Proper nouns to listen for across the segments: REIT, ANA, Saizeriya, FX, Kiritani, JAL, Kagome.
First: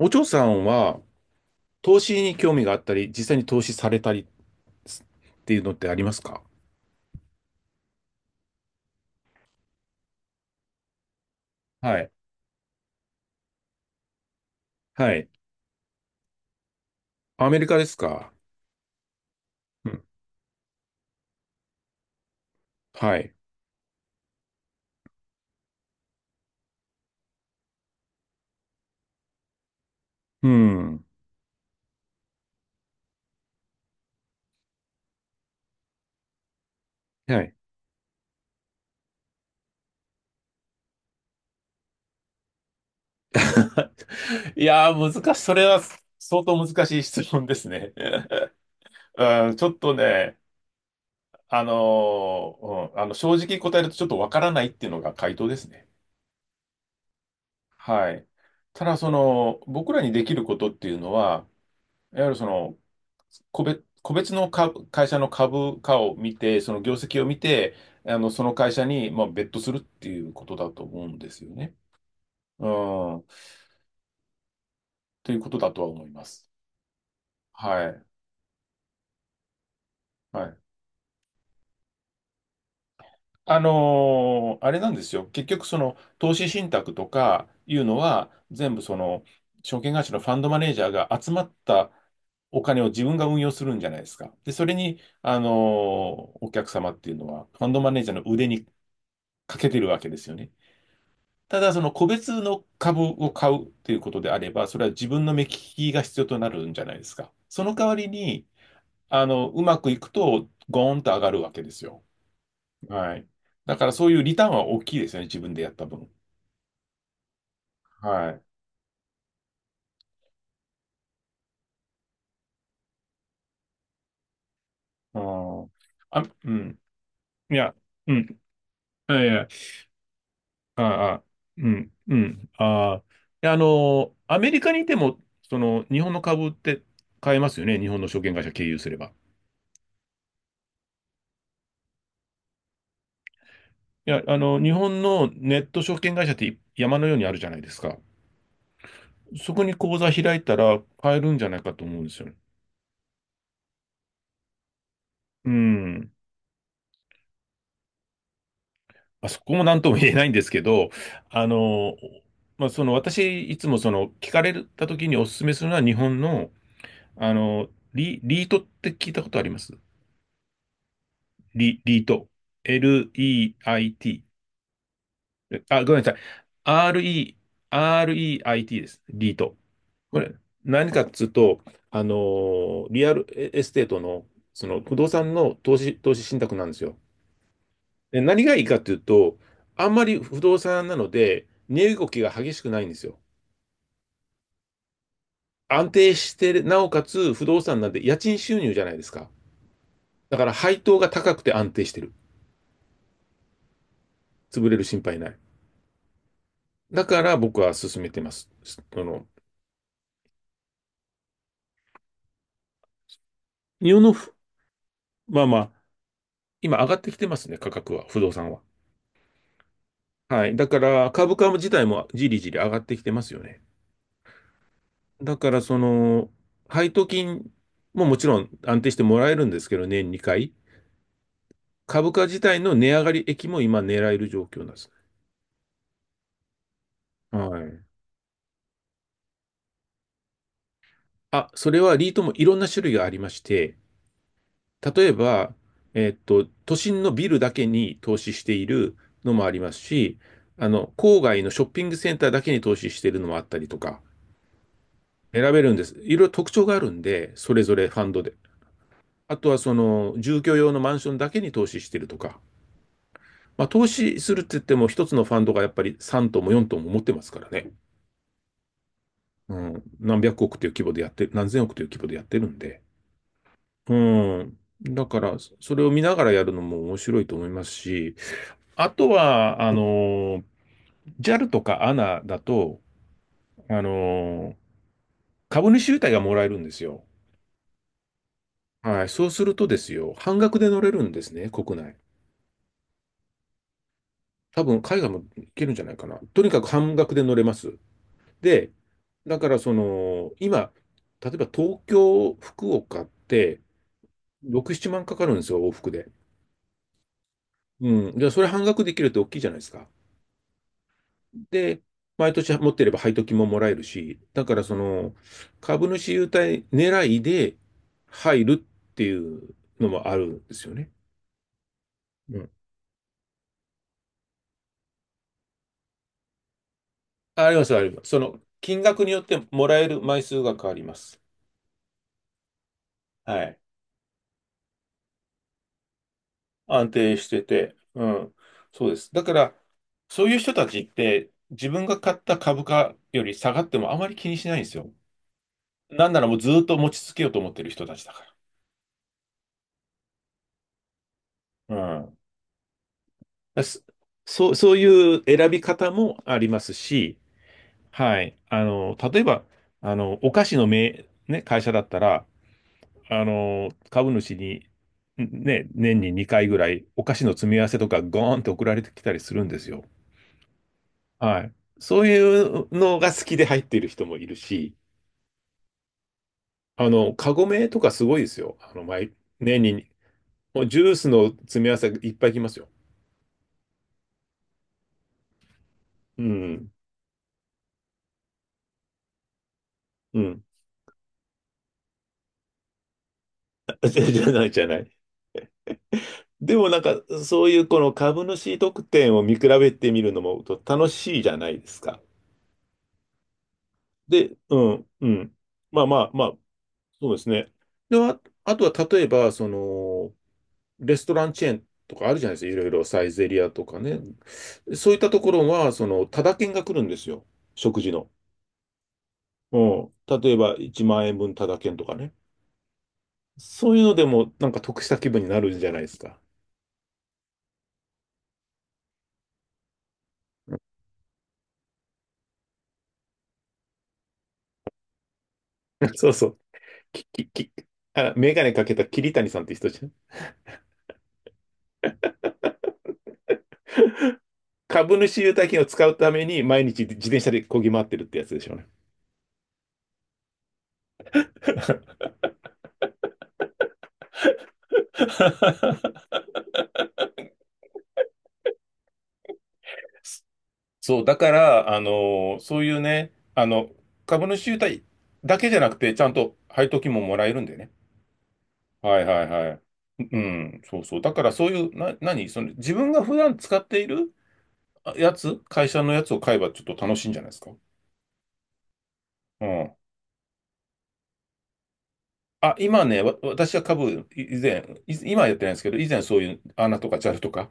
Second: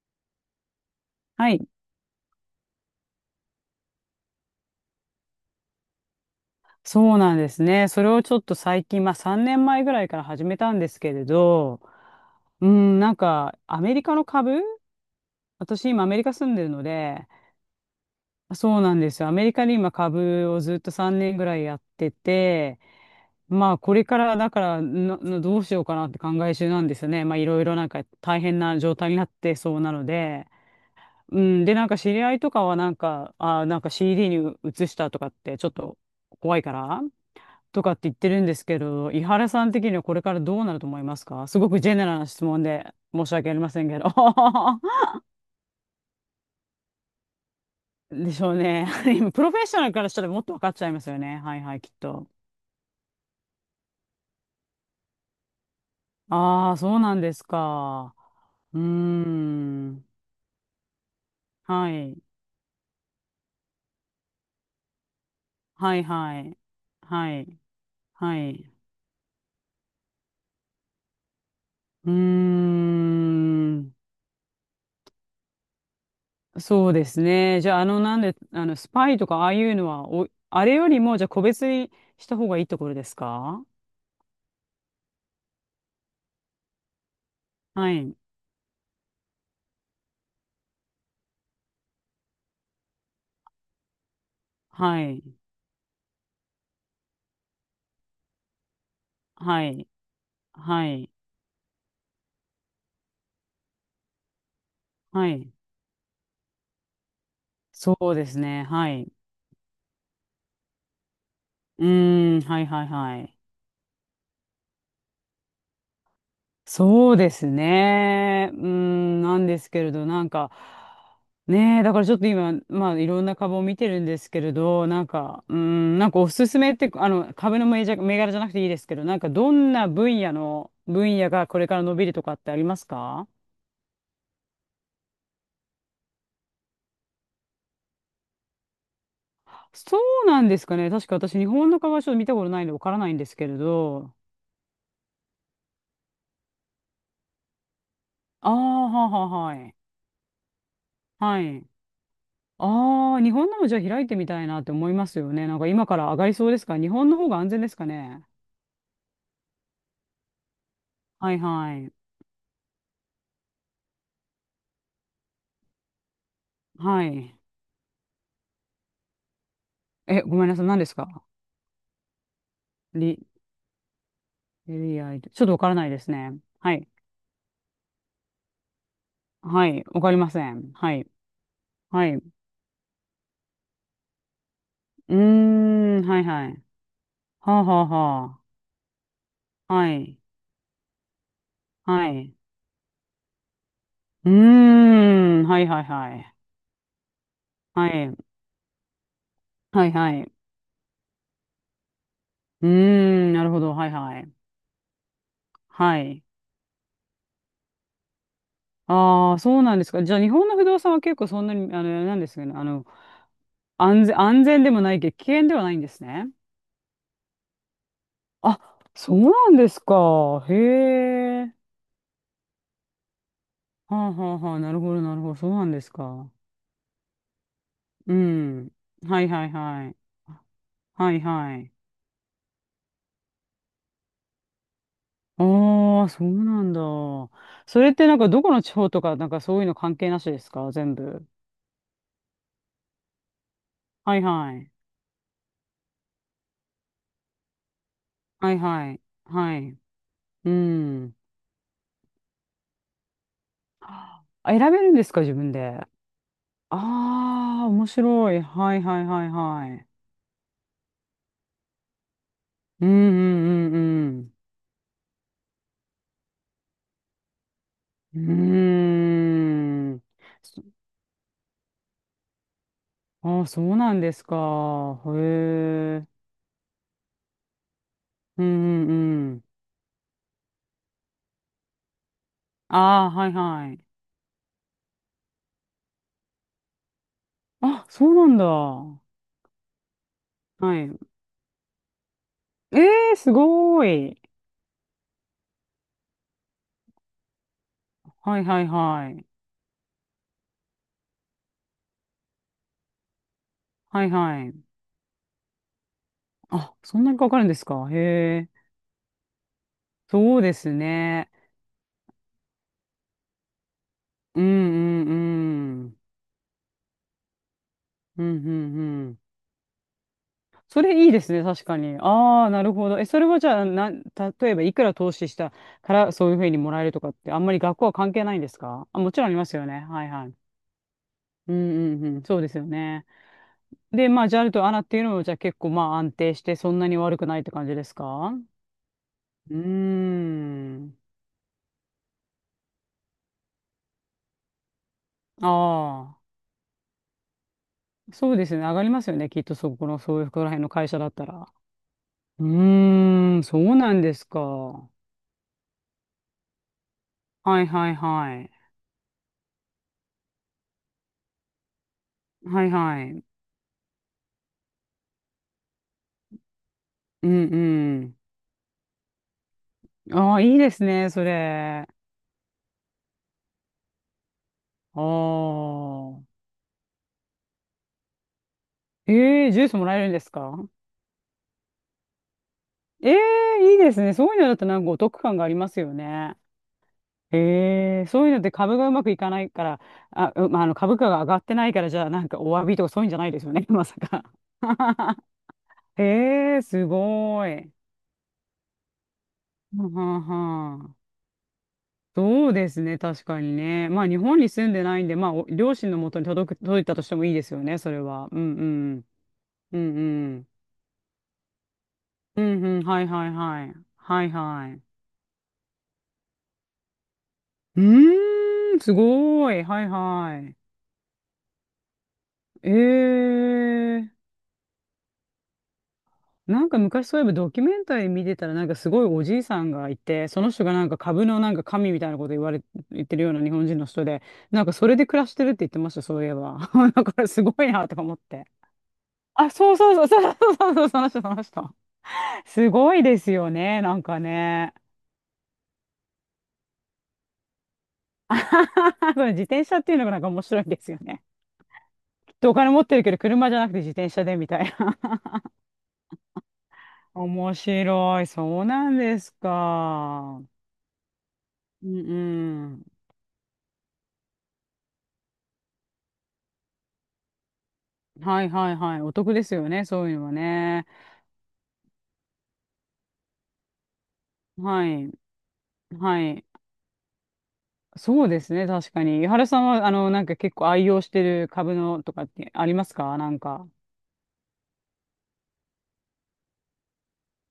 お嬢さんははい。投資に興味があったり、実際に投資されたりっていうのってありますか？そうなんですね。それをちょっと最近、まあ3年前ぐらいから始めたんですけれど、はい。うん、なんかアメリカの株はい。私今アメリカ住んでるので、アメリカですか？そうなんですよ。アメリカでう今ん。株をずっと3年ぐらいやってて、はい。まあこれからだからなどうしようかなって考え中なんですよね。まあいろいろなんか大変な状態になってそうなので、うん。うん、でなんか知り合いとかはなんか、なんか CD に移したとかってちょっと怖いから。はい。とかって言ってるんですけど、伊原さん的にはこれからどうなると思いますか？すごくジェネラルな質問で申し訳ありません けど。いやー、難しい。それは相当難しい質問ですね。でしょうね。今プうロん、フェちッょっショナルとからしたらね、もっと分かっちゃいますよね。はいはい、きっと。正直答えるとちょっとわからないっていうのが回答ですね。ああ、そうなんですはか。い。うーただ、その、僕らん。にできることっていうのは、はいい。わゆるその、個別の株会社の株は価いを見はい。て、その業績をは見い。て、あの、はそのい。会社に、まあ、ベットするっていうことだと思うんですよね。うーうん。ん。ということだとは思います。そうですね。じゃあ、はあの、い。なんで、あの、スパイとかああいうのは、はい。あれよりも、じゃあ個別にした方がいいところですか？あれなんですよ。結局、その、投資信託とかいうはのい。は、全部その、証券会社のファンドマネージャーが集まったお金を自分が運用するんじゃないですか。で、それに、はい。お客様っていうのは、ファンドマネージャーの腕にかはけてるい。わけですよね。はい。ただ、その個別の株を買うということであれば、それは自分はの目利い。きが必要となるんじゃないですか。その代わそりうですに、ね。はい。あの、うまくいくと、ゴーンと上がるわけですうよ。ーん。はいはいははい。い。だから、そういうリターンは大きいですよね、自分でやった分。そうですはい。ね。うーん。なんですけれど、ねえ、だからちょっと今、まあ、いろんな株を見てるんですけれど、うん。あ、おすうすめっん。て、あの、い株のや、銘柄う銘ん。柄じゃなくていいですけど、いなんやいかや、どんなあ分あ、野がこれうからん、伸びるうとかっん。てありますああ。いか？やあの、アメリカにいても、その、日本の株って買えますよね、日本の証券会社経由すれば。そうなんですかね。確か私、日本の株はちょっと見たことないんでわからないんですけれいど。や、あの、日本のネット証券会社って山のようにあるじゃないですか。ああ、はあはあ、そはこにい。口座開いたら買えるんはじゃないい。かと思うんですよね。ああ、日本のもじゃあ開いてみたいなって思いますよね。うなんか今からん。上がりそうですか？日本の方が安全ですかね。あそこも何とも言えないんですけど、はいあはい。の、まあ、その私、いつもその聞かれた時にお勧めするのは日本の、はあい。の、リートって聞いたことありますえ、ごめんなさい。何ですか？リート。リ、L-E-I-T。リアイ、ちょっとわからあ、ないごでめんすなさい。ね。はい。R-E、R-E-I-T です。リート。はい。わかりこまれ、せん。何はかい。っつうと、あはのい。うーリアルエステートの、その不動ー産のん。投は資い信は託い。なんですよ。はあはあで、は何がいいかっていうと、あ。あはんまりい。不動産なので、値動はきがい。激しくないんですよ。うーん。はいはい安定はしい。てる、なおかつ不動産はなんで家い。賃収入じゃないですか。はいはい。だから配当が高くて安定してる。うーん。なるほど。はいはい。潰れる心配ない。はい。だから僕は勧めてます。その、ああ、そうなんですか。じゃあ、日本の不動産は結構そんなに、あの、なんですかね、あの、日本のふ、安全でもないけど、危まあ険でまはあ、ないんですね。今上がってきてますね、価格は、不動産あ、は。そうなんですか。はへい。だから株価え。自体もじりじり上がってきてますよね。はあはあはあ、なるほど、なるほど、だそかうらなんそですの、か。配当金もうもちろんん。安定してもはいらえはるんいですけど、はい。年2回。はいはい。株価自体の値上がり益も今狙える状況なんですああ、そうなんだ。ね。はそい。れってなんかどこの地方とか、なんかそういうの関係なしですか？全部。あ、それはリートもいろんな種類がありまして、はいはい。例えば、都心のビルだけに投資しはていいはるい。のもあはりまい。すし、うあの、ん。郊外のショッピングセンターだけに投資しているのもあったりとか、あ、選べるんですか？自選分べるんで。です。いろいろ特徴がああるんで、それあ、ぞ面れファンド白で。い。はいはいはいあとははそい。の、住居用のマンションだけに投資してるとか。うんまあ、うん投う資んするって言っても、一つのファンドがやっぱり3トンも4トンも持ってますからね。うん。ううん。ーん。何百億という規模でやってる、何千億という規模でやってるんで。ああ、そうなうんですん。か。だへから、それを見ながえ。らやるのも面白いと思いますし、うんあうとんうん。は、あの、JAL とか ANA だと、ああ、はいはあい。の、株主優待がもらえるんですよ。あ、そうなんだ。ははい。そうするとですよ、半額で乗れるい。んですね、国内。ええー、すごーい。多分、海外も行けるんじゃないかな。とにかく半額で乗れます。はいはいで、はい。だからその、今、例えば東京、福岡って、はいはい。6、7万かかるんですよ、往復で。あ、そんなにかかるんですか。うへん。じゃあ、それえ。半額できるって大きいじゃないですか。そうですね。で、毎年持ってれば配当金ももらえるし、うだんからそうの、んう株ん。主優待狙いでうんう入んるうっていん。うのもあるんですよそね。れいいですね、確かに。うあん。あ、なるほど。え、それはじゃあ、な、例えばいくら投資したからそういうふうにもらえるとかって、あんあまりります、学あ校りはます。関そ係なの、いんです金か？あ、額もにちよっろんありてますよもらね。えるはい枚はい。数が変わります。うんうんうん、そうですよね。はい。で、まあ、ジャルとアナっていうのも、じゃあ結構まあ安定して、そんな安に定悪くしないてって感じて、ですうか？ん、そうです。だかうーら、そういう人たちっん。て自分が買った株価より下がってもあまり気にしないんですよ。なんあならもうずっと持ち続けようと思ってる人たちだあ、そかうですね。上がりますよね。きっとそこの、そういうこら辺の会社だったら。ら。うん。うーん、そだうすなんですか。そう、そうはいう選び方もありますし、いはいははい。い。あの、例えば、あの、お菓子のめね、会社だったら、はいはい。あの、株主に、年に2回ぐらいお菓子うのん詰め合わせとうかん。ゴーンって送られてきたりするんですよ。ああ、いいですね、そはい。れ。そういうのが好きで入っている人もいるし、ああ。あの、カゴメとかすごいですよ。あの、ええ、年ジュースもに、らえるんですもか？うジュースの詰め合わせいっぱい来ますよ。ええ、いいですね。そういうのだとなんかお得感がありますようね。ん。ええ、そういうのって株がうまくいかないから、うあ、ん。うまあ、あの株価が上がってないから、じゃあなんかお詫びとかそういうんじゃないですよね、ま さじゃじか。ゃないじゃない。でええ、もなんすか、ごそういうい。この株主特典を見比べはてんみはるのんもとは楽ん、しいじゃないですか。そうですね、確かにね。まあ、日で、本にう住んでん、ないうんで、まあ、ん。お両まあ親まのあもとまにあ、届いたとしそてうでもすいいでね。すよね、そで、れは。うんあとうは例えん。ば、そうんうの、ん。レストランチェーンとかあるじゃないでうすか。いんろいうろん、はサいイはゼいリアはとい。かね。はいはい。そういったところは、その、タダ券が来るんですよ。う食事の。ーん、すごうい。はいん。例えば、は1万円分タダ券とかね。い。えそういうのでー。も、なんか得した気分になるんじゃないですか。なんか昔そういえばドキュメンタリー見てたらなんかすごいおじいさんがいて、その人がなんか株のなんか神みたいなこと言われ、言ってるような日本人の人で、なんかそれで暮らしてるって言ってま した、そうそうそいえう。ば。き、だかき、らすき、ごいなとかあ、思っメガて。ネかけた桐谷さんっあ、て人そうじゃそん。うそうそうそうそうそう、その人。すごいですよね、なんかね。株主優待券を使うために、毎日自転車で漕ぎ回ってるってやつでしょうね。これ自転車っていうのがなんか面白いですよね。で、お金持ってるけど、車じゃなくて自転車でみたいな。面白い。そうなんですか。そう、だから、あうのそうんいうね、あの、株主優待だけじゃなくて、ちゃんと配当金ももらえるんでね。うん。はいはいははい。いおはい得ではすい。よね。そういううのはん、そうね。そう。だからそういう、何その自分が普段使っているはあい。やつ、会社のやつをは買えい。ばちょっと楽しいんじゃないですか。そうですね。確かに。井う原さんん。は、あの、なんか結構愛用してる株のとかってあ、あり今ますね、か？なん私はか。株、い以前、い今はやってないんですけど、以前そういう穴とか JAL とか、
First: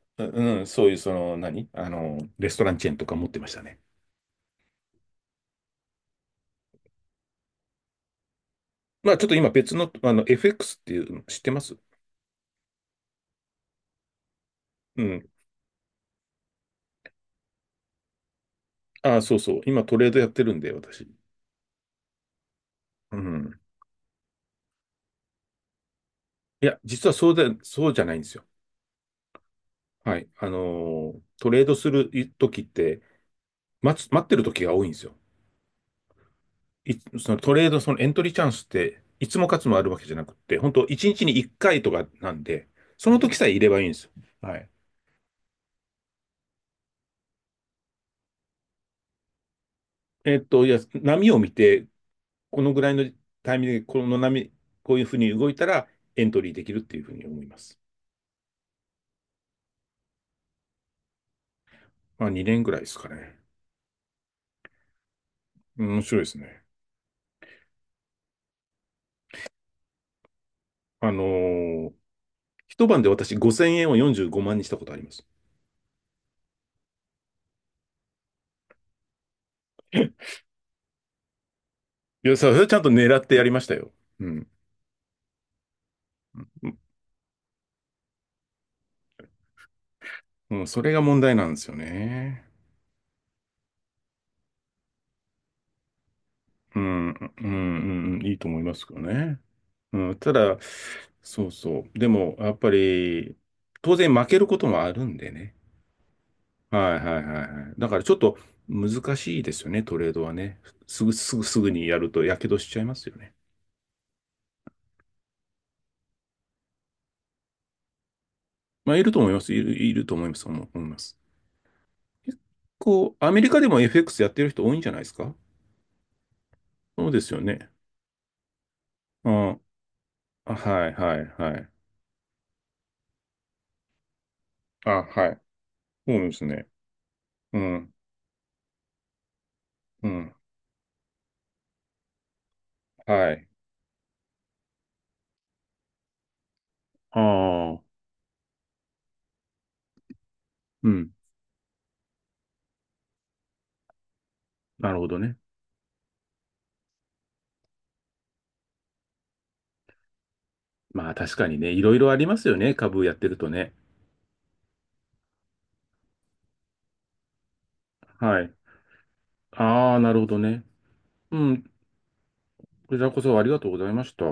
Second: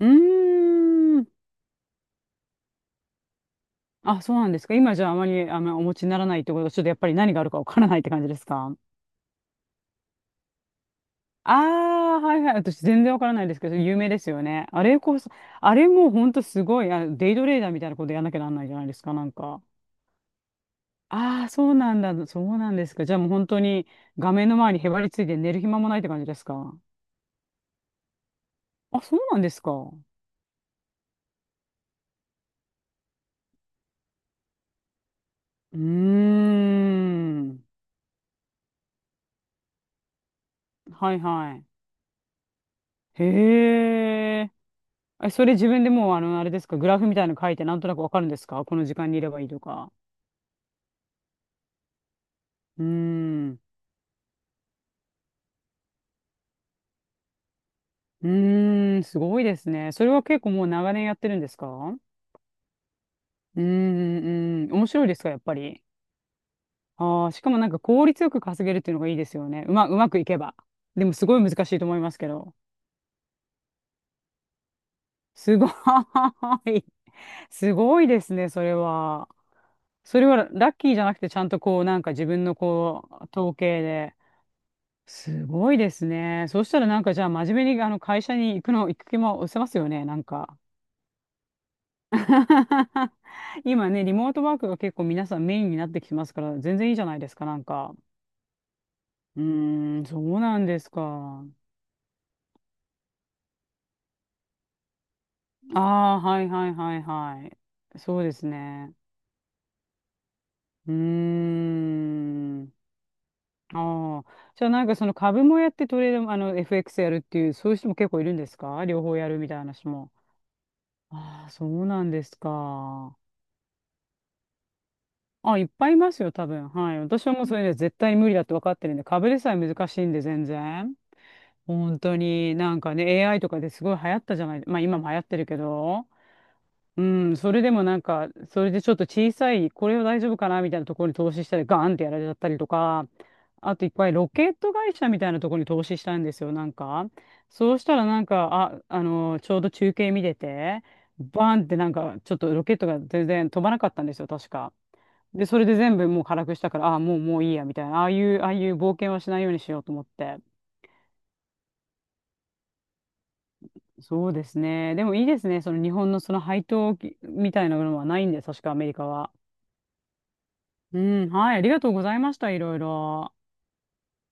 うううん、そういうそーん。の、何あの、レストランチェーンとか持ってましたね。あ、そうなんですか。今じゃああまり、あの、お持ちにならないってことは、ちょっとやっぱり何があるかわからないって感じですか？まあちょっと今別の、あの、FX っていうの知ってあますあ、はいはい。私全然わからないですけど、有名ですよね。あれうこん。そ、あれもうほんとすごい、あ、デイトレーダーみたいなことやんなきゃなんないじゃないですか、あ、なんそうそう。か。今トレードやってるんで、私。ああ、そうなんだ。そうなんですか。じうゃあもう本ん。当に画面の前にへばりついて寝る暇もないって感じですいや、か。実はそうで、そうじゃないんですよ。あ、そうなんですか。うはい。あのートレードする時って、待ってる時が多いんですよ。ーい、そのトん。レード、そのエントリーチャンスって、いつも勝つもあるわけじゃなくって、本当1はい日に1はい。回とかなんで、その時さえいれへばいいんですよ。え。はい。それ自分でもうあの、あれですか、グラフみたいなの書いてなんとなくわかるんですか？この時間にいればいいとか。いや、波を見て、このぐうーらいのタん。イミングで、この波、こういうふうに動いたら、エントリーできるっていうふうに思います。うーん、すごいですね。それは結構もう長年やってるんですか？まあ、2年ぐらいですかね。うーん、うん、面白いですか、やっぱうり。ん面白いですね。ああ、しかもなんか効率よく稼げるっていうのがいいですよね。うまくいけば。であものすごい難しいとー思いますけど。一晩で私5000円を45万にしたことあります。すごい。すごいですね、それは。それはラッキーじゃなくて、ちゃんとこう、なんか自いや、分そのれはちゃんとこ狙ってう、やり統ました計よ。で。うん。すごいですね。そうしたらなんかじゃあ真面目にあの会社に行くの、行く気も失せますよね、なんか。もうそれが問題なんですよね。今ね、リモートワークが結構皆さんメインになってきてますから、全う然いいじゃん、うないでん、すか、うなんか。ん、うんいいと思いますけどね。うーん、うん、そたうだ、なんですか。そうそう。でも、やっぱり、当然負けることもあるんでね。ああ、はいはいははいいはいははいい。はい。だからちょっそうでとすね。難しいですよね、トレードはね。うーすぐにやると火傷しん。ちゃいますよね。ああ。じゃあなんかその株もやってトレードも、あの、FX やるっていう、そういう人も結構いるんですか？まあ、両いる方とや思いるまみす。たいな人いるも。と思います。思います。ああ、そうなんです結構、か。アメリカでも FX やってる人多いんじゃないですか？あ、いっぱいいますよ、多分。はい。そうで私すはよもうそれね。ね、絶対に無理だって分かってるんで、う株でさえん。難しいんで、全あはい然。はいはい。本当になんかね、AI とかですごい流行ったじゃない、まああ、今も流行っはてい。るけど、そうですね。うん、そうれでもん。なんか、それでちょっと小さい、これはう大丈ん。夫かなみたいなところに投資したり、ガーンってやられちゃったりとか、はい。あといっぱいロケット会社みたいなところに投資したんですよ、なんか。あそうあ、したらなんか、あ、あの、ちょうど中継見てて、うん。バーンってなんか、ちょっとロケットが全然飛ばなかったんですよ、確か。なるほどね。で、それで全部もう辛くしたから、ああ、もういいや、みたいな、ああいう冒険はしないようにしようと思って。まあ確かにね、いろいろありますよね。株やってるとね。そうですね。でもいいですね。その日本のその配当金みたいなものはないんはで、い。確かアメリカは。ああ、なるほどね。うん、うはい、ありん。がとうございました、いろいこちらころ。そありがとうございました。